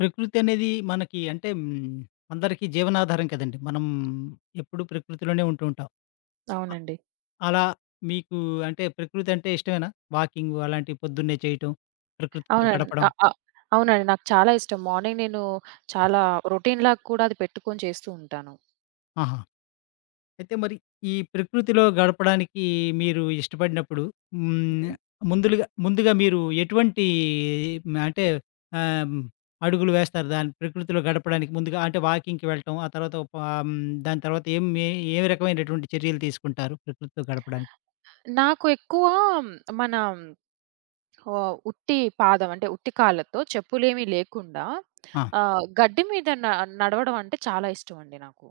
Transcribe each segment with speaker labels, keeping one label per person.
Speaker 1: ప్రకృతనేది మనకి అంటే హ్మ్. అందరికి జీవనాధారం కదండీ! మనం ఎప్పుడు ప్రకృతిలోనే ఉంటూ ఉంటాం. ఆ!
Speaker 2: అవునండి.
Speaker 1: అలా మీకు అంటే ప్రకృతంటే ఇష్టమేనా? వాకింగు అలాంటివి పొద్దున్నే చేయటం, ప్రకృతితో
Speaker 2: అవునండి.
Speaker 1: గడపడం?
Speaker 2: ఆహ్, ఆహ్, అవునండి. నాకు చాలా ఇష్టం. మార్నింగ్ నేను చాలా రొటీన్‌లాగా కూడా అది పెట్టుకొని చేస్తూ ఉంటాను.
Speaker 1: ఆహా! అయితే మరి ఈ ప్రకృతిలో గడపడానికి మీరు ఇష్టపడినప్పుడు హ్మ్.
Speaker 2: హ్మ్.
Speaker 1: ముందులుగా ముందుగా మీరు ఎటువంటి అంటే ఆహ్, అడుగులు వేస్తారు, దాన్ని ప్రకృతిలో గడపడానికి ముందుగా? అంటే వాకింగ్‌కి వెళ్ళటం ఆ తర్వాత ఆహ్, హ్మ్. దాని తర్వాత ఏం ఏ, ఏ రకమైనటువంటి చర్యలు తీసుకుంటారు ప్రకృతితో గడపడానికి?
Speaker 2: నాకు ఎక్కువ మన ఆహ్, ఉట్టి పాదం, అంటే ఉట్టి కాళ్ళతో చెప్పులేమి లేకుండా
Speaker 1: ఆ!
Speaker 2: ఆహ్, గడ్డి మీద న నడవడం అంటే చాలా ఇష్టం అండి నాకు.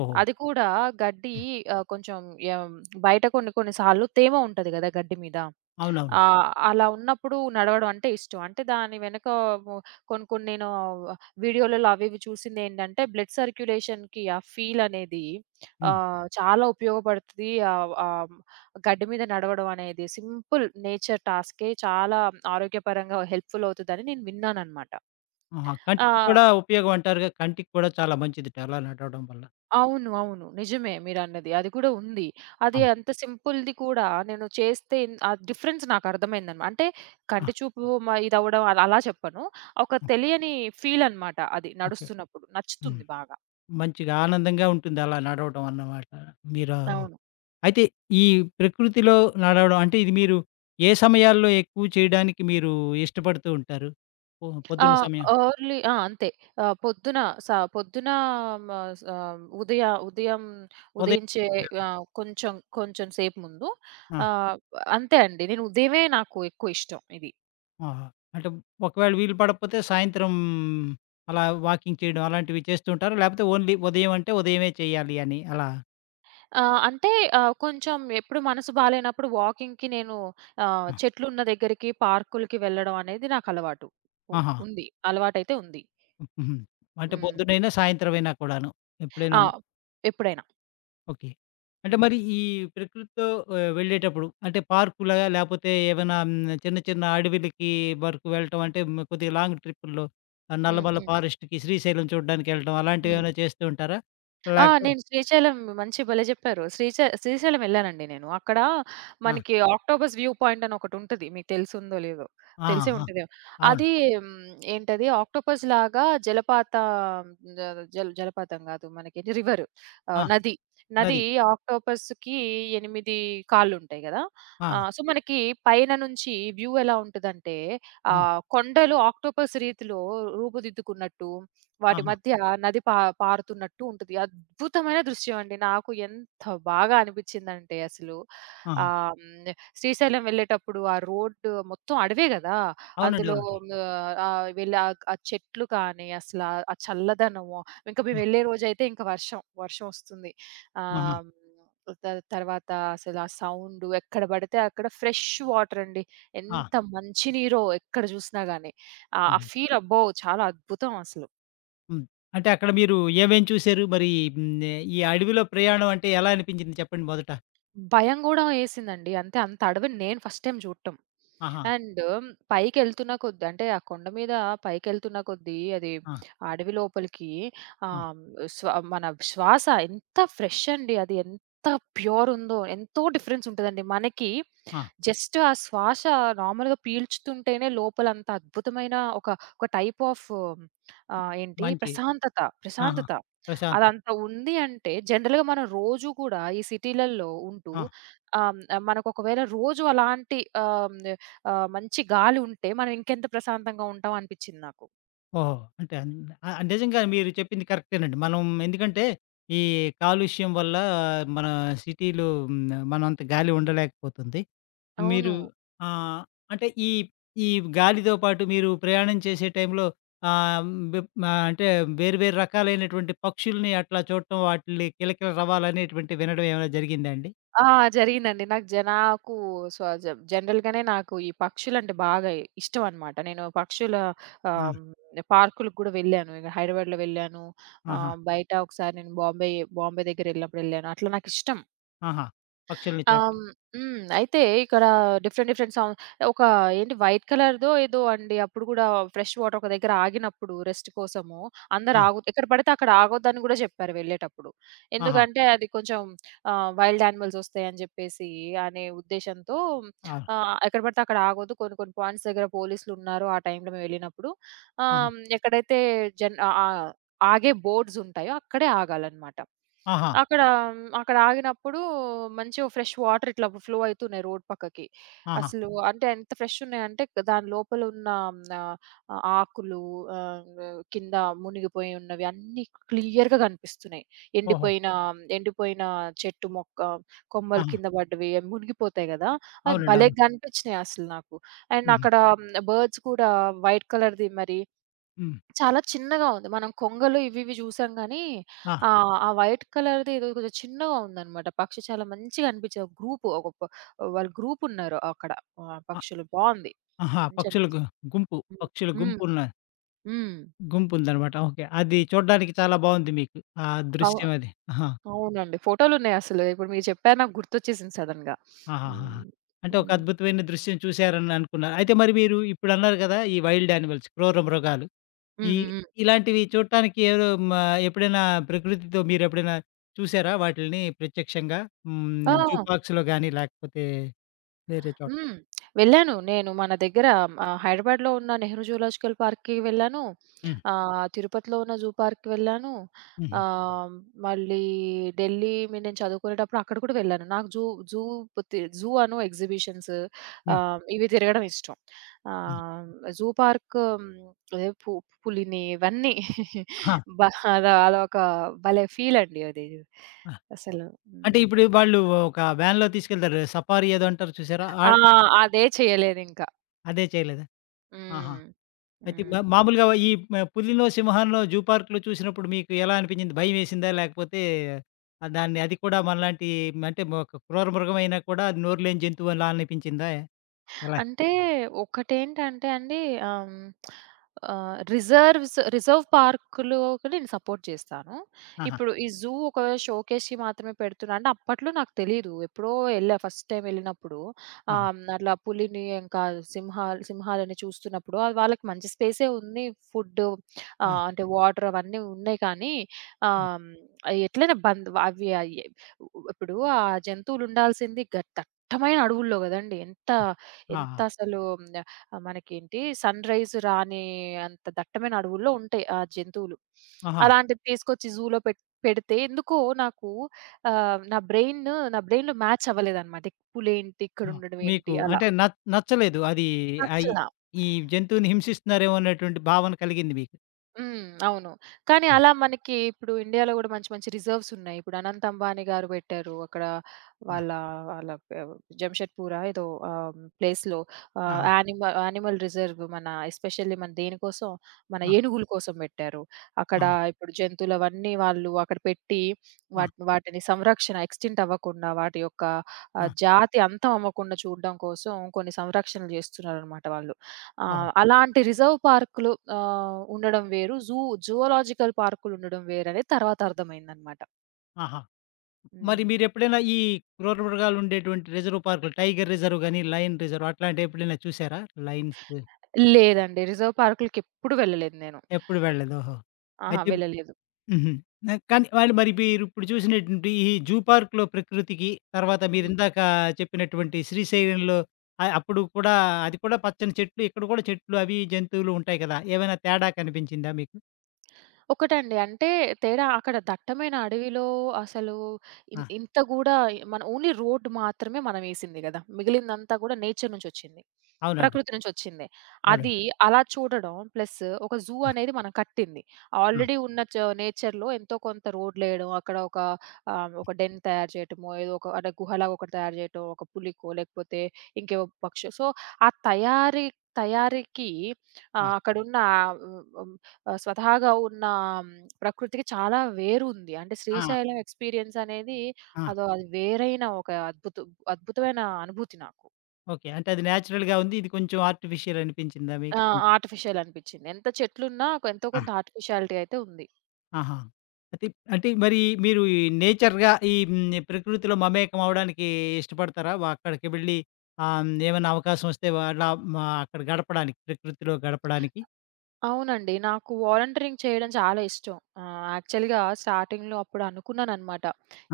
Speaker 1: ఓహో!
Speaker 2: అది కూడా గడ్డి
Speaker 1: హ్మ్.
Speaker 2: ఆహ్, కొంచెం ఏం బయట కొన్ని కొన్ని సార్లు తేమ ఉంటది గదా! గడ్డి మీద,
Speaker 1: అవునవును.
Speaker 2: ఆహ్, అలా ఉన్నప్పుడు నడవడం అంటే ఇష్టం. అంటే దాని వెనకమో కొన్ని కొన్ని నేను వీడియోలలో అవి, ఇవి చూసిందేంటంటే బ్లడ్ సర్క్యులేషన్‌కి ఆ ఫీల్ అనేది
Speaker 1: హ్మ్.
Speaker 2: ఆహ్, చాలా ఉపయోగపడుతది ఆహ్, ఆహ్, గడ్డి మీద నడవడం అనేది సింపుల్ నేచర్ టాస్కే చాలా ఆరోగ్యపరంగా హెల్ప్‌ఫుల్ అవుతదని నేను విన్నానన్నమాట.
Speaker 1: ఆహా!
Speaker 2: ఆ
Speaker 1: కంటికి కూడా ఉపయోగం అంటారుగా? కంటికి కూడా చాలా మంచిదిట అలా నడవడం వల్ల.
Speaker 2: అవును. అవును. నిజమే మీరన్నది. అది కూడా ఉంది. అది
Speaker 1: అవును.
Speaker 2: అంత సింపుల్‌ది కూడా నేను చేస్తే ఇం ఆ డిఫరెన్స్ నాకర్థమైందన్నమాట. అంటే
Speaker 1: ఆ!
Speaker 2: కంటి చూపు మ ఇదవ్వడం అలా చెప్పను, ఒక
Speaker 1: హ్మ్.
Speaker 2: తెలియని ఫీలన్నమాట అది
Speaker 1: ఓకే.
Speaker 2: నడుస్తున్నప్పుడు,
Speaker 1: హ్మ్.
Speaker 2: నచ్చుతుంది బాగా.
Speaker 1: మంచిగా ఆనందంగా ఉంటుంది అలా నడవడం అన్నమాట. మీరు,
Speaker 2: అవును.
Speaker 1: అయితే ఈ ప్రకృతిలో నడవడం అంటే ఇది మీరు ఏ సమయాల్లో ఎక్కువ చేయడానికి మీరు ఇష్టపడుతూ ఉంటారు? ఓహో!
Speaker 2: ఆ!
Speaker 1: పొద్దున్న సమయం?
Speaker 2: అర్లీ ఆ! అంతే. ఆహ్, పొద్దున, స పొద్దున మ స ఉదయ ఉదయం
Speaker 1: ఉదయం.
Speaker 2: ఉదయించే
Speaker 1: ఆ!
Speaker 2: ఆహ్, కొంచెం, కొంచెం సేపు ముందు ఆ!
Speaker 1: ఆ!
Speaker 2: అంతే అండి. నేను ఉదయమే నాకు ఎక్కువిష్టం ఇది.
Speaker 1: ఆహా! అంటే ఒకవేళ వీలు పడకపోతే సాయంత్రం అలా వాకింగ్ చేయడం అలాంటివి చేస్తూ ఉంటారా? లేకపోతే ఓన్లీ ఉదయం అంటే ఉదయమే చెయ్యాలి అని అలా
Speaker 2: ఆహ్, అంటే ఆహ్, కొంచెం ఎప్పుడు మనసు బాలేనప్పుడు వాకింగ్‌కి నేను ఆహ్,
Speaker 1: హ్మ్.
Speaker 2: చెట్లున్న దగ్గరికి పార్కులకి వెళ్ళడం అనేది నాకలవాటు. ఉ
Speaker 1: ఆహా!
Speaker 2: ఉంది అలవాటైతే ఉంది.
Speaker 1: హ్మ్. హుహు. అంటే
Speaker 2: హ్మ్.
Speaker 1: పొద్దునైనా సాయంత్రం అయినా కూడాను ఎప్పుడైనా.
Speaker 2: ఆ! ఎప్పుడైనా.
Speaker 1: ఓకే. అంటే
Speaker 2: హ్మ్.
Speaker 1: మరి ఈ ప్రకృతితో ఆహ్, వెళ్ళేటప్పుడు అంటే పార్క్‌లాగా లేపోతే ఏమైనా చిన్న, చిన్న అడివులకి వరకు వెళ్ళటం అంటే కొద్దిగా లాంగ్ ట్రిప్పుల్లో ఆహ్,
Speaker 2: హ్మ్,
Speaker 1: నల్లమల
Speaker 2: హ్మ్.
Speaker 1: ఫారెస్ట్‌కి శ్రీశైలం చూడ్డానికెళ్ళటం అలాంటివి
Speaker 2: హ్మ్.
Speaker 1: ఏమైనా చేస్తూ ఉంటారా?
Speaker 2: ఆ!
Speaker 1: లేకపోత్
Speaker 2: నేను శ్రీశైలం మంచి భలే చెప్పారు. శ్రీశై శ్రీశైలం వెళ్ళానండి నేను. అక్కడ
Speaker 1: ఆ!
Speaker 2: మనకి ఆక్టోపస్ వ్యూ పాయింట్ అని ఒకటి ఉంటది. మీకు తెల్సుందో లేదో!
Speaker 1: ఆ!
Speaker 2: తెలిసే
Speaker 1: ఆ!
Speaker 2: ఉంటాది.
Speaker 1: అవును.
Speaker 2: అదీ హ్మ్. ఏంటది ఆక్టోపస్‌లాగా జలపాత జ జల్ జలపాతం కాదు. మనకి రివరు.
Speaker 1: ఆ!
Speaker 2: ఆహ్, నది. నది
Speaker 1: నది.
Speaker 2: ఆక్టోపస్‌కి 8 కాళ్ళుంటాయి గదా!
Speaker 1: ఆ!
Speaker 2: ఆహ్, సో, మనకి పైన నుంచి వ్యూ ఎలా ఉంటదంటే ఆ
Speaker 1: ఆ!
Speaker 2: కొండలు ఆక్టోపస్ రీతిలో రూపుదిద్దుకున్నట్టు, వాటి
Speaker 1: ఆహా!
Speaker 2: మధ్య నది పా పారుతున్నట్టు ఉంటది. అద్భుతమైన దృశ్యం అండి. నాకు ఎంత బాగా అనిపించిందంటే అసలు
Speaker 1: ఆహా!
Speaker 2: ఆహ్, శ్రీశైలం వెళ్ళేటప్పుడు ఆ రోడ్డు మొత్తం అడవే గదా!
Speaker 1: అవునండి,
Speaker 2: అందులో
Speaker 1: అవునండి.
Speaker 2: ఆహ్, ఆహ్ వెళ్ళి ఆక్ ఆ చెట్లు కానీ అసలా ఆ చల్లదనము ఇంకా మేము
Speaker 1: హ్మ్.
Speaker 2: వెళ్ళే రోజైతే ఇంకా వర్షం. వర్షమోస్తుంది.
Speaker 1: ఆహా!
Speaker 2: ఆహ్, త తర్వాత అసలు ఆ సౌండు ఎక్కడ పడితే అక్కడ ఫ్రెష్ వాటర్ అండి.
Speaker 1: ఆ!
Speaker 2: ఎంత మంచి నీరో ఎక్కడ చూసినా గాని. ఆ ఆ
Speaker 1: అవును.
Speaker 2: ఫీల్ అబ్బో! చాలా అద్భుతం అసలు.
Speaker 1: హ్మ్. అంటే అక్కడ మీరు ఏమేం చూసారు మరి హ్మ్. ఆహ్, ఈ అడవిలో ప్రయాణం అంటే ఎలా అనిపించింది చెప్పండి మొదట?
Speaker 2: భయం గూడా యేసిందండి. అంటే అంత అడవిని నేను ఫస్ట్ టైమ్ చూడటం.
Speaker 1: ఆహా!
Speaker 2: అండు పైకెళ్తున్న కొద్ది అంటే ఆ కొండ మీద పైకెళ్తున్న కొద్దీ అది
Speaker 1: ఆ!
Speaker 2: అడవి లోపలికి
Speaker 1: ఆ!
Speaker 2: ఆహ్, హ్మ్. స్వ మన శ్వాస ఎంత ఫ్రెష్ అండి అది ఎంత ప్యూరుందో ఎంతో డిఫరెన్స్ ఉంటదండి. మనకి
Speaker 1: ఆ!
Speaker 2: జస్ట్ ఆ శ్వాస నార్మల్‌గా పీల్చుతుంటేనే లోపల అంత అద్భుతమైన ఒక ఒక టైప్ ఆఫు ఆహ్, ఏంటి?
Speaker 1: మంచి
Speaker 2: ప్రశాంతత,
Speaker 1: ఆహా!
Speaker 2: ప్రశాంతత.
Speaker 1: ప్రశాంతం.
Speaker 2: అదంత ఉంది అంటే జనరల్‌గా మనం రోజు గూడా ఈ సిటీలల్లో ఉంటూ
Speaker 1: ఆ!
Speaker 2: ఆహ్, హ్మ్. మనకు ఒకవేళ రోజు అలాంటి ఆహ్, హ్మ్. ఆహ్, మంచి గాలి ఉంటే మనం ఇంకెంత ప్రశాంతంగా ఉంటాం అనిపిచ్చింది నాకు.
Speaker 1: ఓహో! అంటే అన్ ఆహ్, నిజంగా మీరు చెప్పింది కరెక్టేనండి. మనం ఎందుకంటే ఈ కాలుష్యం వల్ల మన సిటీలో హ్మ్. ఆహ్, మనంత గాలి ఉండలేకపోతుంది. మీరు
Speaker 2: అవును.
Speaker 1: ఆహ్, అంటే ఈ ఈ గాలితో పాటు మీరు ప్రయాణం చేసే టైంలో ఆహ్, బెం ఆహ్, అంటే వేరు వేరు రకాలైనటువంటి పక్షుల్ని అట్లా చూడటం వాటిల్ని కిలకిల రావాలనేటువంటి వినడం ఏమైనా జరిగిందా అండి?
Speaker 2: ఆ! జరిగిందండి. నాకు జనా నాకు సజ జనరల్‌గానే నాకు ఈ పక్షులంటే బాగా ఇష్టం అన్నమాట. నేను పక్షుల
Speaker 1: ఆ!
Speaker 2: ఆహ్, హ్మ్. పార్కులకి గూడా వెళ్ళాను. ఇంగ హైదరాబాద్‌లో వెళ్ళాను.
Speaker 1: ఆహా!
Speaker 2: ఆహ్, బయట ఒకసారి నేను బాంబే బాంబే దగ్గర వెళ్ళినప్పుడు వెళ్ళాను. అట్లా నాకిష్టం.
Speaker 1: ఆహా! పక్షుల్ని
Speaker 2: ఆహ్.
Speaker 1: చూట్టం.
Speaker 2: హ్మ్. హ్మ్. అయితే ఇక్కడ డిఫరెంట్ డిఫరెంట్ సౌ ఒక ఏంటి వైట్ కలర్‌దో ఏదో అండి అప్పుడు గూడా ఫ్రెష్ వాటర్ ఒక దగ్గర ఆగినప్పుడు రెస్ట్ కోసము, అందరు
Speaker 1: ఆ!
Speaker 2: ఆగు ఎక్కడ పడితే అక్కడ ఆగొద్దని గూడా జెప్పారు వెళ్ళేటప్పుడు.
Speaker 1: ఆహా!
Speaker 2: ఎందుకంటే అది కొంచెం ఆహ్, వైల్డ్ యానిమల్స్ వస్తాయని జెప్పేసి అనే ఉద్దేశంతో
Speaker 1: అవును.
Speaker 2: ఆహ్, ఎక్కడ పడితే అక్కడ ఆగొద్దు. కొన్ని కొన్ని పాయింట్స్ దగ్గర పోలీసులున్నారు. ఆ టైంలో మేము వెళ్ళినప్పుడు
Speaker 1: ఆహా!
Speaker 2: ఆహ్, ఎక్కడైతే జన్ ఆహ్, ఆగే బోర్డ్స్ ఉంటాయో అక్కడే ఆగాలన్నమాట.
Speaker 1: ఆహా!
Speaker 2: అక్కడ అక్కడ ఆగినప్పుడు మంచిగా ఫ్రెష్ వాటర్ ఇట్లా ఫ్లో అయితున్నాయి రోడ్ పక్కకి.
Speaker 1: ఆహా!
Speaker 2: అసలు అంటే ఎంత ఫ్రెష్ ఉన్నాయంటే క్ దాని లోపల ఉన్న హ్మ్. ఆహ్, ఆకులు, ఆహ్, కింద మునిగిపోయి ఉన్నవి అన్నీ క్లియర్‌గా కనిపిస్తున్నాయి.
Speaker 1: ఓహో!
Speaker 2: ఎండిపోయిన ఎండిపోయిన చెట్టు మొక్క, కొమ్మలు
Speaker 1: ఆహా!
Speaker 2: కింద పడ్డవి అవి మునిగిపోతాయి గదా! అవి
Speaker 1: అవునండీ.
Speaker 2: భలే
Speaker 1: అవును.
Speaker 2: గనిపిచ్చినాయి. అసలు నాకు. అండ్
Speaker 1: హుహు.
Speaker 2: అక్కడ బర్డ్స్ కూడా వైట్ కలర్‌ది మరి.
Speaker 1: హ్మ్.
Speaker 2: చాలా చిన్నగా ఉంది. మనం కొంగలు ఇవి ఇవి జూసాం గాని,
Speaker 1: ఆ!
Speaker 2: ఆహ్, ఆ వైట్ కలర్‌ది ఏదో కొది చిన్నగా ఉందన్నమాట. పక్షి చాలా మంచిగా అనిపిచ్చింది. ఒక గ్రూపు ఒకక వాళ్ళు గ్రూపున్నారు. అక్కడ ఆహ్,
Speaker 1: ఆ!
Speaker 2: పక్షులు బావుంది.
Speaker 1: ఆహా!
Speaker 2: మంచిగ
Speaker 1: పక్షుల
Speaker 2: అనిపిచ్చింది.
Speaker 1: గు గుంపు పక్షుల
Speaker 2: హ్మ్. హ్మ్.
Speaker 1: గుంపున్న
Speaker 2: హ్మ్.
Speaker 1: గుంపుందన్నమాట. ఓకే. అది చూడ్డానికి చాలా బావుంది మీకు. ఆ
Speaker 2: అవు
Speaker 1: దృశ్యం అది. ఆహా!
Speaker 2: అవునండి. ఫోటోలున్నాయి అసలు. ఇప్పుడు మీరు చెప్పారు నాకు గుర్తొచ్చేసింది సడెన్‌గా.
Speaker 1: ఆహాహాహా!
Speaker 2: హ్మ్.
Speaker 1: అంటే ఒక
Speaker 2: హ్మ్.
Speaker 1: అద్భుతమైన దృశ్యం చూశారననుకున్నారు. అయితే మరి మీరు ఇప్పుడన్నారు గదా! ఈ వైల్డ్ యానిమల్స్ క్రూర మృగాలు
Speaker 2: హ్మ్.
Speaker 1: ఈ
Speaker 2: హ్మ్. హ్మ్.
Speaker 1: ఇలాంటివి చూట్టానికి ఎవరో మ ఎప్పుడైనా ప్రకృతితో మీరు ఎప్పుడైనా చూసారా వాటిల్ని ప్రత్యక్షంగా? హ్మ్.
Speaker 2: ఆ!
Speaker 1: జూపార్క్స్‌లో గానీ లేకపోతే వేరే చోట్
Speaker 2: హ్మ్. వెళ్ళాను. నేను మన దగ్గర ఆహ్, హైదరాబాద్‌లో ఉన్న 'నెహ్రూ జూలాజికల్ పార్క్‌కి' వెళ్ళాను.
Speaker 1: హ్మ్.
Speaker 2: ఆహ్, తిరుపతిలో ఉన్న జూ పార్క్‌‌కి వెళ్ళాను.
Speaker 1: హుహు.
Speaker 2: ఆహ్, మళ్ళీ ఢిల్లీ మీ నేను చదువుకునేటప్పుడు అక్కడ కూడా వెళ్ళాను. నాకు జూ జూ తి జూ అను ఎక్సిబిషన్సు
Speaker 1: హ్మ్.
Speaker 2: ఆహ్, ఇవి తిరగడం ఇష్టం.
Speaker 1: హ్మ్.
Speaker 2: ఆహ్, జూ పార్కు హ్మ్. ఎ పు పులిని ఇవన్నీ
Speaker 1: ఆహా!
Speaker 2: బాగా అదొక భలే ఫీలండి అది
Speaker 1: ఆ!
Speaker 2: అసలు
Speaker 1: అంటే
Speaker 2: హ్మ్.
Speaker 1: ఇప్పుడు వాళ్ళు ఒక వ్యాన్‌లో తీసుకెళ్తారు గదా! సఫారీ ఏదో అంటారు చూసారా! ఆ!
Speaker 2: ఆ! అదే చేయలేదింకా.
Speaker 1: అదే చేయలేదా? ఆహా!
Speaker 2: హ్మ్.
Speaker 1: అయితే
Speaker 2: హ్మ్.
Speaker 1: మా-మామూలుగా ఈ పు పులినో, సింహాన్నో జూ పార్క్‌లో చూసినప్పుడు మీకు ఎలా అనిపించింది? భయమేసిందా? లాకపోతే దాన్ని అది కూడా మనలాంటి, అంటే క్రూర మృగం అయినా కూడా అది నోరులేని జంతువులా అనిపిచ్చిందా? ఎలా?
Speaker 2: అంటే ఒకటేంటంటే అండి. ఆహ్, హ్మ్. ఆహ్, రిజర్వ్స్, రిజర్వ్ పార్క్‌లోకి నేను సపోర్ట్ చేస్తాను.
Speaker 1: ఆహా!
Speaker 2: ఇప్పుడు ఈ జూ ఒక షోకేస్‌కి మాత్రమే పెడుతున్నాడు. అంటే అప్పట్లో నాకు తెలీదు. ఎప్పుడో ఎళ్ళా. ఫస్ట్ టైమ్ ఎళ్ళినప్పుడు
Speaker 1: ఆ!
Speaker 2: ఆహ్, అట్లా పులిని ఇంకా సింహా సింహాలని చూస్తున్నప్పుడు అది వాళ్ళకి మంచి స్పేసే ఉంది. ఫుడ్డు,
Speaker 1: ఆ!
Speaker 2: ఆహ్, అంటే వాటర్ అవన్నీ ఉన్నాయి. కానీ
Speaker 1: హ్మ్.
Speaker 2: ఆహ్, ఎట్లైనా బంధ్ అవి. ఆహ్, ఇప్పుడు ఆ జంతువులు ఉండాల్సింది గ దట్టమైన అడవుల్లో గదండీ. ఎంత
Speaker 1: ఆ! ఆహా!
Speaker 2: ఎంతసలు మనకేంటి సన్‌రైజ్ రాని అంత దట్టమైన అడవుల్లో ఉంటాయి ఆ జంతువులు.
Speaker 1: ఆహా!
Speaker 2: అలాంటివి తీసుకొచ్చి జూలో పెట్ పెడితే ఎందుకో నాకు ఆహ్, నా బ్రెయిను బ్రెయిన్‌లో మ్యాచ్ అవ్వలేదన్నమాట. పులేంటి ఇక్కడ
Speaker 1: ఆ!
Speaker 2: ఉండడం
Speaker 1: మీకు
Speaker 2: ఏంటి అలా.
Speaker 1: అంటే న నచ్చలేదు. అది ఆహ్, ఈ
Speaker 2: నచ్చలా.
Speaker 1: ఈ జంతువులని హింసిస్తున్నారేమో అనేటువంటి భావన కలిగింది మీకు.
Speaker 2: హ్మ్, అవును. కానీ
Speaker 1: ఆ!
Speaker 2: అలా మనకి ఇప్పుడు ఇండియాలో గూడా మంచి మంచి రిజర్వ్స్ ఉన్నాయి. ఇప్పుడు అనంత్ అంబానీ గారు పెట్టారు. అక్కడ
Speaker 1: ఆ!
Speaker 2: వాళ్ళ, వాళ్ళ పె జంషెడ్పూరా! ఏదో. ఆహ్, ప్లేస్‌లో ఆహ్,
Speaker 1: ఆహా!
Speaker 2: యానిమల్ యానిమల్ రిజర్వ్ మన ఎస్పెషల్లీ మన దేనికోసం మన
Speaker 1: ఆ!
Speaker 2: ఏనుగుల కోసం పెట్టారు. అక్కడ
Speaker 1: ఆహా!
Speaker 2: ఇప్పుడు జంతువులు అవన్నీ వాళ్ళు అక్కడ పెట్టి
Speaker 1: ఆ!
Speaker 2: వాటిని వాటిని సంరక్షణ ఎక్స్‌టింక్ట్ అవ్వకుండా వాటి యొక్క ఆహ్,
Speaker 1: ఆ!
Speaker 2: జాతి అంతం అవ్వకుండా చూడడం కోసం కొన్ని సంరక్షణలు జేస్తున్నారన్నమాట వాళ్ళు.
Speaker 1: ఓహో!
Speaker 2: ఆహ్, అలాంటి రిజర్వ్ పార్కులు ఆహ్, ఉండడం వేరు. జూ జూలాజికల్ పార్కులు ఉండడం వేరు అని తర్వాత అర్థమైందన్నమాట.
Speaker 1: ఆహా! మరి
Speaker 2: హ్మ్.
Speaker 1: మీరెప్పుడైనా ఈ క్రూర మృగాలుండేటువంటి రిజర్వ్ పార్కులు, టైగర్ రిజర్వ్ గాని, లయన్ రిజర్వ్ అట్లాంటివి ఎప్పుడైనా చూసారా? లయన్స్
Speaker 2: లేదండి. రిజర్వ్ పార్కులకెప్పుడు వెళ్ళలేదు నేను.
Speaker 1: ఎప్పుడు వెళ్ళలేదు, ఓహో!
Speaker 2: ఆహా!
Speaker 1: అయితే
Speaker 2: వెళ్ళలేదు.
Speaker 1: హుహు. ఆహ్, కానీ వాళ్లు మరి మీరు ఇప్పుడు చూసినటువంటి ఈ జూ పా‌ర్క్‌లో ప్రకృతికి తర్వాత మీరు
Speaker 2: హ్మ్.
Speaker 1: ఇందాక చెప్పినటువంటి శ్రీశైలంలో ఆహ్, అప్పుడు కూడా అది కూడా పచ్చని చెట్లు, ఇక్కడ కూడా చెట్లు అవీ జంతువులు ఉంటాయి కదా! ఏమైనా తేడా కనిపించిందా మీకు?
Speaker 2: ఒకటండి. అంటే తేడా అక్కడ దట్టమైన అడవిలో అసలు ఇన్
Speaker 1: ఆ!
Speaker 2: ఇంత గూడా మనం ఓన్లీ రోడ్డు మాత్రమే మనం ఏసింది గదా. మిగిలిందంతా కూడా నేచర్ నుంచొచ్చింది.
Speaker 1: అవునండి.
Speaker 2: ప్రకృతి నుంచొచ్చిందే.
Speaker 1: అవునండి.
Speaker 2: అది అలా చూడడం ప్లసు, ఒక జూ
Speaker 1: ఆ!
Speaker 2: అనేది మనం కట్టింది.
Speaker 1: హ్మ్.
Speaker 2: ఆల్రెడీ ఉన్న చ నేచర్‌లో ఎంతో కొంత రోడ్లేయడం, అక్కడ ఒక ఆహ్, ఒక డెన్ తయారు చేయడమో, ఏదో ఒక అంటే గుహ లాగా ఒకటి తయారు చేయటం, ఒక పులికో లేకపోతే ఇంకేవో పక్షి సో, ఆ తయారీ తయారీకి,
Speaker 1: ఆ!
Speaker 2: ఆహ్, అక్కడున్న ఉ హ్మ్. ఆహ్, స్వతహాగా ఉన్న ప్రకృతికి చాలా వేరు ఉంది. అంటే
Speaker 1: ఆ!
Speaker 2: శ్రీశైలం ఎక్స్‌పీరియన్సనేది
Speaker 1: ఆ!
Speaker 2: అదో అది వేరైన ఒక అద్భుతం. అద్భుతమైన అనుభూతి నాకు.
Speaker 1: ఓకే. అంటే అది నాచురల్‌గా ఉంది. ఇది కొంచెం ఆర్టిఫిషియల్ అనిపించిందా
Speaker 2: ఆ!
Speaker 1: మీకు?
Speaker 2: ఆర్టిఫిషియల్ అనిపిచ్చింది. ఎంత చెట్లున్నా ఎంతో
Speaker 1: ఆ!
Speaker 2: కొంత ఆర్టిఫిషియాలిటీ అయితే ఉంది.
Speaker 1: ఆహా! అయితే ప్ అంటే మరి మీరు, ఈ నేచర్‌గా ఈ హ్మ్. నే ప్రకృతిలో మమేకం అవ్వడానికి ఇష్టపడతారా? వ అక్కడికి వెళ్ళి ఆహ్, హ్మ్. ఏమన్నా అవకాశం వస్తే వాళ్ళ మా అక్కడ గడపడానికి, ప్రకృతిలో గడపడానికి?
Speaker 2: అవునండి. నాకు వాలంటీరింగ్ చేయడం చాలా ఇష్టం. ఆహ్, యాక్చువల్‌గా స్టార్టింగ్‌లో అప్పుడనుకున్నానన్నమాట.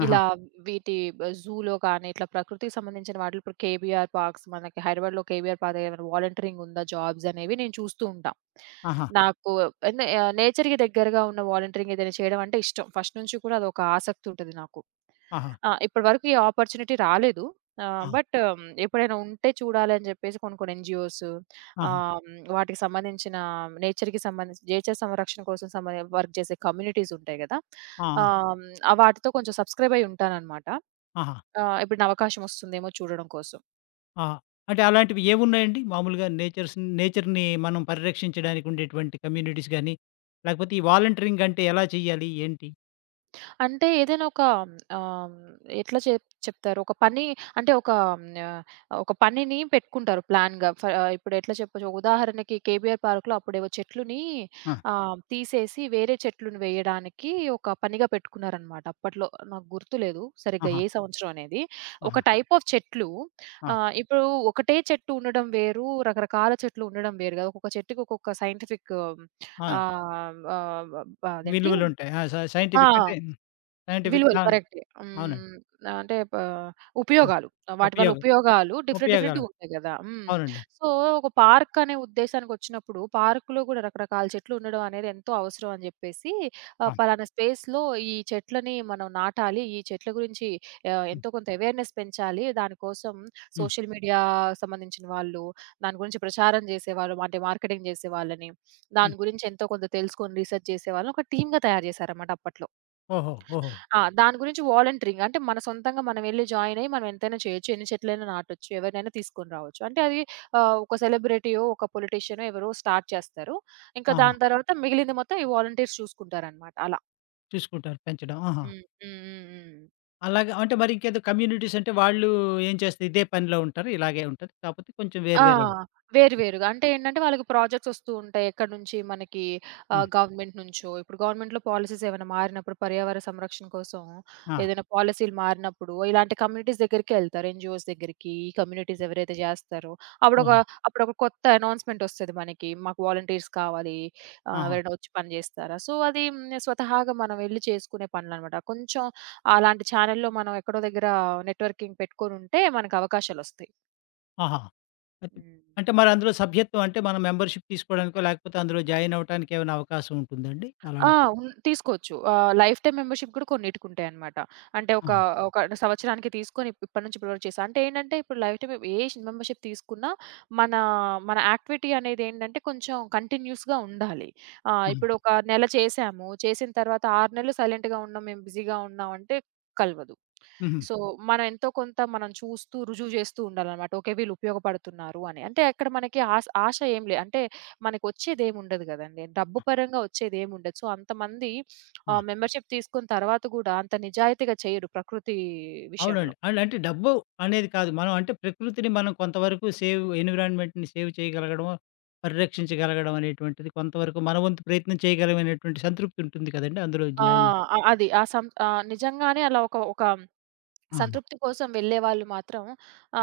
Speaker 1: ఆహా!
Speaker 2: ఇలా వీటి జూలో కానీ, ఇట్లా ప్రకృతికి సంబంధించిన వాటిలో. ఇప్పుడు కేబీఆర్ పార్క్స్ మనకి హైదరాబాద్‌లో ఉంది. కేబీఆర్ పార్క్‌లో ఏమైనా వాలంటీరింగ్ ఉందా, జాబ్సనేవి నేను చూస్తూ ఉంటా.
Speaker 1: ఆహా!
Speaker 2: నాకు అన్ నె య నేచర్‌కి దెగ్గరగా ఉన్న వాలంటీరింగ్ ఏదైనా చేయడం అంటే ఇష్టం. ఫస్ట్ నుంచి కూడా అదొక ఆసక్తి ఉంటది నాకు.
Speaker 1: ఆహా!
Speaker 2: ఆహ్, ఇప్పటి వరకు ఈ ఆపర్చునిటీ రాలేదు. ఆహ్,
Speaker 1: ఆ!
Speaker 2: బట్ ఎప్పుడైనా ఉంటే, చూడాలని జెప్పేసి కొన్ని, కొన్ని ఎన్‌జీఓస్,
Speaker 1: ఆహా!
Speaker 2: ఆహ్, హ్మ్. వాటికి సంబంధించిన నేచర్‌కి సంబంధించిన నేచర్ సంరక్షణ కోసం సమరేం వర్క్ చేసే కమ్యూనిటీసుంటాయి కదా.
Speaker 1: ఆ!
Speaker 2: ఆహ్, హ్మ్. వాటితో కొంచెం సబ్‌స్క్రైబయ్యి ఉంటానన్నమాట.
Speaker 1: ఆహా!
Speaker 2: ఆహ్, ఎప్పుడన్నా అవకాశం ఒస్తుందేమో చూడడం కోసం.
Speaker 1: ఆ! అంటే అలాంటివి ఏమున్నాయండి? మామూలుగా నేచర్స్, నేచర్‌ని మనం పరిరక్షించడానికి ఉండేటువంటి కమ్యూనిటీస్ గాని, లాకపోతే ఈ వాలంటీరింగ్ అంటే ఎలా చేయాలి? ఏంటి?
Speaker 2: అంటే ఏదైనా ఒక ఆహ్, ఎట్లా చెప్ చెప్తారు, ఒక పని అంటే ఒక ఆహ్, హ్మ్. ఒక పనిని పెట్టుకుంటారు ప్లాన్‌గా. ఫ ఇప్పుడు ఎట్లా చెప్పొచ్చు, ఉదాహరణకి కేబీఆర్ పార్క్‌లో అప్పుడేవో చెట్లుని
Speaker 1: ఆ!
Speaker 2: ఆహ్, తీసేసి వేరే చెట్లుని వేయడానికి ఒక పనిగా పెట్టుకున్నారన్నమాట. అప్పట్లో నాకు గుర్తులేదు సరిగ్గా
Speaker 1: ఆహా!
Speaker 2: ఏ సంవత్సరం అనేది. ఒక
Speaker 1: ఆహా!
Speaker 2: టైప్ ఆఫ్ చెట్లు
Speaker 1: ఆ!
Speaker 2: ఆహ్, ఇప్పుడు ఒకటే చెట్టు ఉండడం వేరు, రకరకాల చెట్లు ఉండడం వేరు కదా. ఒక్కొక్క చెట్టుకి ఒక్కొక్క సైంటిఫిక్
Speaker 1: ఆ!
Speaker 2: ఆహ్, ఆహ్, అదేంటి?
Speaker 1: విలువలు ఉంటాయి. ఆహ్, స
Speaker 2: ఆ!
Speaker 1: సైంటిఫిక్ అంటే సైంటిఫిక్
Speaker 2: విలువలు.
Speaker 1: ఆ!
Speaker 2: కరెక్ట్.
Speaker 1: అవునండి.
Speaker 2: హ్మ్. అంటే పా
Speaker 1: ఆ!
Speaker 2: ఉపయోగాలు. వాటి వల్ల
Speaker 1: ఉపయోగం,
Speaker 2: ఉపయోగాలు డిఫరెంట్ డిఫరెంట్‌గా
Speaker 1: ఉపయోగాలు.
Speaker 2: ఉంటాయి కదా. హ్మ్.
Speaker 1: అవునండి.
Speaker 2: సో, ఒక పార్క్ అనే ఉద్దేశానికొచ్చినప్పుడు పార్క్‌లో గూడా రకరకాల చెట్లు ఉండడం అనేది ఎంతో అవసరం అని జెప్పేసి ఆహ్,
Speaker 1: అవును.
Speaker 2: పలానా స్పేస్‌లో ఈ చెట్లని మనం నాటాలి. ఈ చెట్ల గురించి ఆహ్,
Speaker 1: హ్మ్.
Speaker 2: ఎంతో కొంత అవేర్‌నెస్ పెంచాలి. దానికోసం
Speaker 1: హ్మ్.
Speaker 2: సోషల్ మీడియా సంబంధించిన వాళ్ళు, దాని గురించి ప్రచారం జేసేవాళ్ళు అంటే మార్కెటింగ్ జేసేవాళ్ళని,
Speaker 1: హ్మ్.
Speaker 2: దాని గురించి ఎంతో కొంత తెలుసుకొని రీసెర్చ్ చేసేవాళ్ళని ఒక టీమ్‌గా తయారు చేసారన్నమాట అప్పట్లో.
Speaker 1: ఓహో! ఓహో!
Speaker 2: ఆ! దాని గురించి వాలంటీరింగ్ అంటే మన సొంతంగా మనమెళ్లి జాయిన్ అయ్యి మనం ఎంతైనా చేయొచ్చు, ఎన్ని చెట్లైనా నాటొచ్చు, ఎవరినైనా తీసుకొని రావచ్చు. అంటే అది ఆహ్, ఒక సెలబ్రిటీయో, ఒక పొలిటీషియనో ఎవరో స్టార్ట్ చేస్తారు. ఇంకా
Speaker 1: ఆహా!
Speaker 2: దాని తరువాత మిగిలింది మొత్తం ఈ వాలంటీర్స్ చూసుకుంటారన్నమాట. అలా.
Speaker 1: చూసుకుంటారు పెంచడం. ఆహా!
Speaker 2: హ్మ్. హ్మ్. హ్మ్. హ్మ్.
Speaker 1: అలాగా అంటే మరింకేదో కమ్యూనిటీస్ అంటే వాళ్ళు ఏం చేస్తాయి? ఇదే పనిలో ఉంటారా? ఇలాగే ఉంటది. కాకపోతే కొంచెం వేరు
Speaker 2: ఆ!
Speaker 1: వేరన్
Speaker 2: వేరు
Speaker 1: ఇంకా
Speaker 2: వేరుగా. అంటే ఏంటంటే వాళ్ళకి ప్రాజెక్ట్స్ వస్తూ ఉంటాయి. ఎక్కడి నుంచి మనకి
Speaker 1: హ్మ్.
Speaker 2: ఆహ్, గవర్నమెంట్ నుంచో ఇప్పుడు గవర్నమెంట్‌లో పాలిసీస్ ఏవన్నా మారినప్పుడు పర్యావరణ సంరక్షణ కోసం,
Speaker 1: ఆ!
Speaker 2: ఏదైనా పాలిసీలు మారినప్పుడు ఇలాంటి కమ్యూనిటీస్ దెగ్గరికే యెళ్తారు. ఎన్‌జిఓస్ దెగ్గరికి ఈ కమ్యూనిటీస్ ఎవరైతే జెస్తారో, అప్పుడొక
Speaker 1: ఆహా!
Speaker 2: అప్పుడొక కొత్త అనౌన్స్‌మెంటొస్తది మనకి, "మాకు వాలంటీర్స్ కావాలి ఆహ్,
Speaker 1: ఆహా!
Speaker 2: ఎవరైనా వచ్చి పని జెస్తారా?" సో, అది నేను స్వతహాగా మనం వెళ్లి చేసుకునే పనులనమాట. కొంచెం అలాంటి చానెల్‌లో మనం ఎక్కడో దెగ్గర నెట్‌వర్కింగ్ పెట్టుకొనుంటే మనకవకాశాలొస్తాయి.
Speaker 1: ఆహా! అది
Speaker 2: హ్మ్.
Speaker 1: అంటే మరందులో సభ్యత్వం, అంటే మనం మెంబర్‌షిప్ తీసుకోడానికో, లాకపోతే అందులో జాయినవ్వటానికేమైనా అవకాశం ఉంటుందా అండి?
Speaker 2: ఆ!
Speaker 1: అలాంటి
Speaker 2: ఉన్ తీసుకోవచ్చు. ఆహ్, లైఫ్ టైమ్ మెంబర్‌షిప్ కూడా కొన్నిటికుంటాయనమాట. అంటే ఒకా,
Speaker 1: ఆహా!
Speaker 2: ఒక అంటే సంవత్సరానికి తీసుకొని ఇప్ ఇప్పటి నుంచి ఇప్పటి వరకు చేశాం.అంటే ఏంటంటే ఇప్పుడు లైఫ్ టైమ్ ఏ మెంబర్‌షిప్ తీసుకున్నా, మన, మన యాక్టివిటీ అనేదేంటంటే కొంచెం కంటిన్యూయస్‌గా ఉండాలి. ఆహ్,
Speaker 1: హ్మ్.
Speaker 2: ఇప్పుడు ఒక నెల చేసాము చేసిన తరువాత 6 నెలలు సైలెంట్‌గా ఉన్నాం, మేము బిజిగా ఉన్నాం అంటే కలవదు.
Speaker 1: హుహు.
Speaker 2: సో, మనం ఎంతో కొంత మనం చూస్తూ, రుజువు చేస్తూ ఉండాలనమాట. ఓకే. వీళ్ళు ఉపయోగపడుతున్నారు అని. అంటే అక్కడ మనకి ఆస ఆశ ఏమి లేదు. అంటే మనకు వచ్చేదేముండదు గదండీ! డబ్బు
Speaker 1: ఆ!
Speaker 2: పరంగా ఒచ్చేదేముండదు. సో, అంతమంది ఆహ్,
Speaker 1: ఆ!
Speaker 2: మెంబర్‌షిప్ తీసుకొని తరువాత గూడా అంత నిజాయితీగా చెయ్యరు ప్రకృతి
Speaker 1: అవునండి.
Speaker 2: విషయంలో.
Speaker 1: అండంటే డబ్బు అనేది కాదు. మనం అంటే ప్రకృతిని మనం కొంతవరకు సేవ్ ఎన్విరాన్మెంట్‌ని సేవ్ చేయగలగడమో, పరిరక్షించగలగడం అనేటువంటిది కొంతవరకు మన వంతు ప్రయత్నం చేయగలం అనేటువంటి సంతృప్తుంటుంది కదండీ అందులో
Speaker 2: ఆ!
Speaker 1: జాయినయ్యి.
Speaker 2: అ అది. ఆ సం నిజంగానే అలా ఒక ఒక
Speaker 1: అవును.
Speaker 2: సంతృప్తి కోసం వెళ్ళేవాళ్ళు మాత్రం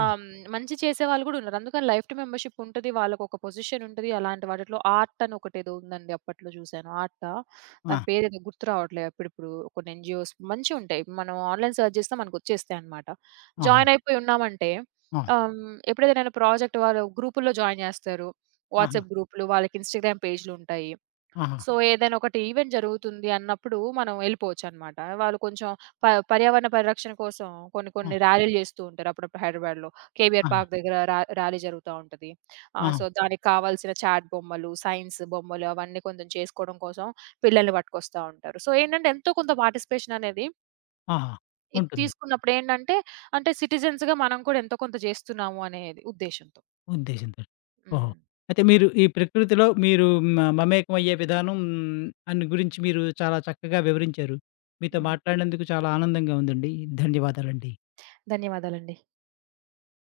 Speaker 1: హ్మ్.
Speaker 2: మంచి చేసేవాళ్ళు కూడా ఉన్నారు. అందుకని లైఫ్ టైమ్ మెంబర్‌‌షిప్ ఉంటది. వాళ్ళకొక పొజిషనుంటది. అలాంటి వాటిలో ఆర్ట్ అని ఒకటేదో ఉందండి, అప్పట్లో చూసాను, ఆర్టా?
Speaker 1: ఆ!
Speaker 2: దాని పేరేదో గుర్తు రావట్లేదు. అప్పుడప్పుడు కొన్ని ఎన్‌జి‌ఓస్ మంచివుంటాయి. ఇప్పుడు మనం ఆన్‌లైన్ సెర్చ్ జేస్తే మనకు ఒచ్చేస్తాయనమాట.
Speaker 1: ఆహా!
Speaker 2: జాయినయిపోయి ఉన్నామంటే
Speaker 1: ఆ!
Speaker 2: ఆహ్, హ్మ్. ఎప్పుడైతే ఏదైనా ప్రాజెక్ట్ వాళ్ళు గ్రూపుల్లో జాయిన్ జేస్తారు.
Speaker 1: ఆహా!
Speaker 2: వాట్సాప్ గ్రూప్లు, వాళ్ళకి ఇన్‌స్టా‌గ్రామ్ పేజులుంటాయి.
Speaker 1: ఆహా!
Speaker 2: సో, ఏదైనా ఒకటి ఈవెంట్ జరుగుతుంది అన్నప్పుడు మనం యెళ్ళిపోవచ్చనమాట. వాళ్ళు కొంచెం ప పర్యావరణ పరిరక్షణ కోసం కొన్ని
Speaker 1: ఆ!
Speaker 2: కొన్ని ర్యాలీలు చేస్తూ ఉంటారు అప్పుడప్పుడు హైదరాబాద్‌లో. కేబీఆర్
Speaker 1: ఆహా!
Speaker 2: పార్కు దగ్గర రా ర్యాలీ జరుగుతా ఉంటది. ఆహ్,
Speaker 1: ఆహా!
Speaker 2: సో, దానికి కావాల్సిన చాట్ బొమ్మలు, సైన్సు బొమ్మలు అవన్నీ కొంచెం చేసుకోవడం కోసం పిల్లల్ని పట్టుకొస్తా ఉంటారు. సో, ఏంటంటే ఎంతో కొంత పార్టిసిపేషన్ అనేది
Speaker 1: ఆహా!
Speaker 2: ఇది
Speaker 1: ఉంటుంది.
Speaker 2: తీసుకున్నప్పుడేంటంటే అంటే సిటిజన్స్‌గా మనం కూడా ఎంతో కొంత జేస్తున్నాము అనేది ఉద్దేశ్యంతో.
Speaker 1: ఉద్దేశంతోటి, ఓహో!
Speaker 2: హ్మ్.
Speaker 1: అయితే మీరు ఈ ప్రకృతిలో మీరు హ్మ్. ఆహ్, మమేకమయ్యే విధానం అని గురించి మీరు చాలా చక్కగా వివరించారు. మీతో
Speaker 2: హ్మ్.
Speaker 1: మాట్లాడినందుకు చాలా ఆనందంగా ఉందండి. ధన్యవాదాలండి.
Speaker 2: ధన్యవాదాలండి.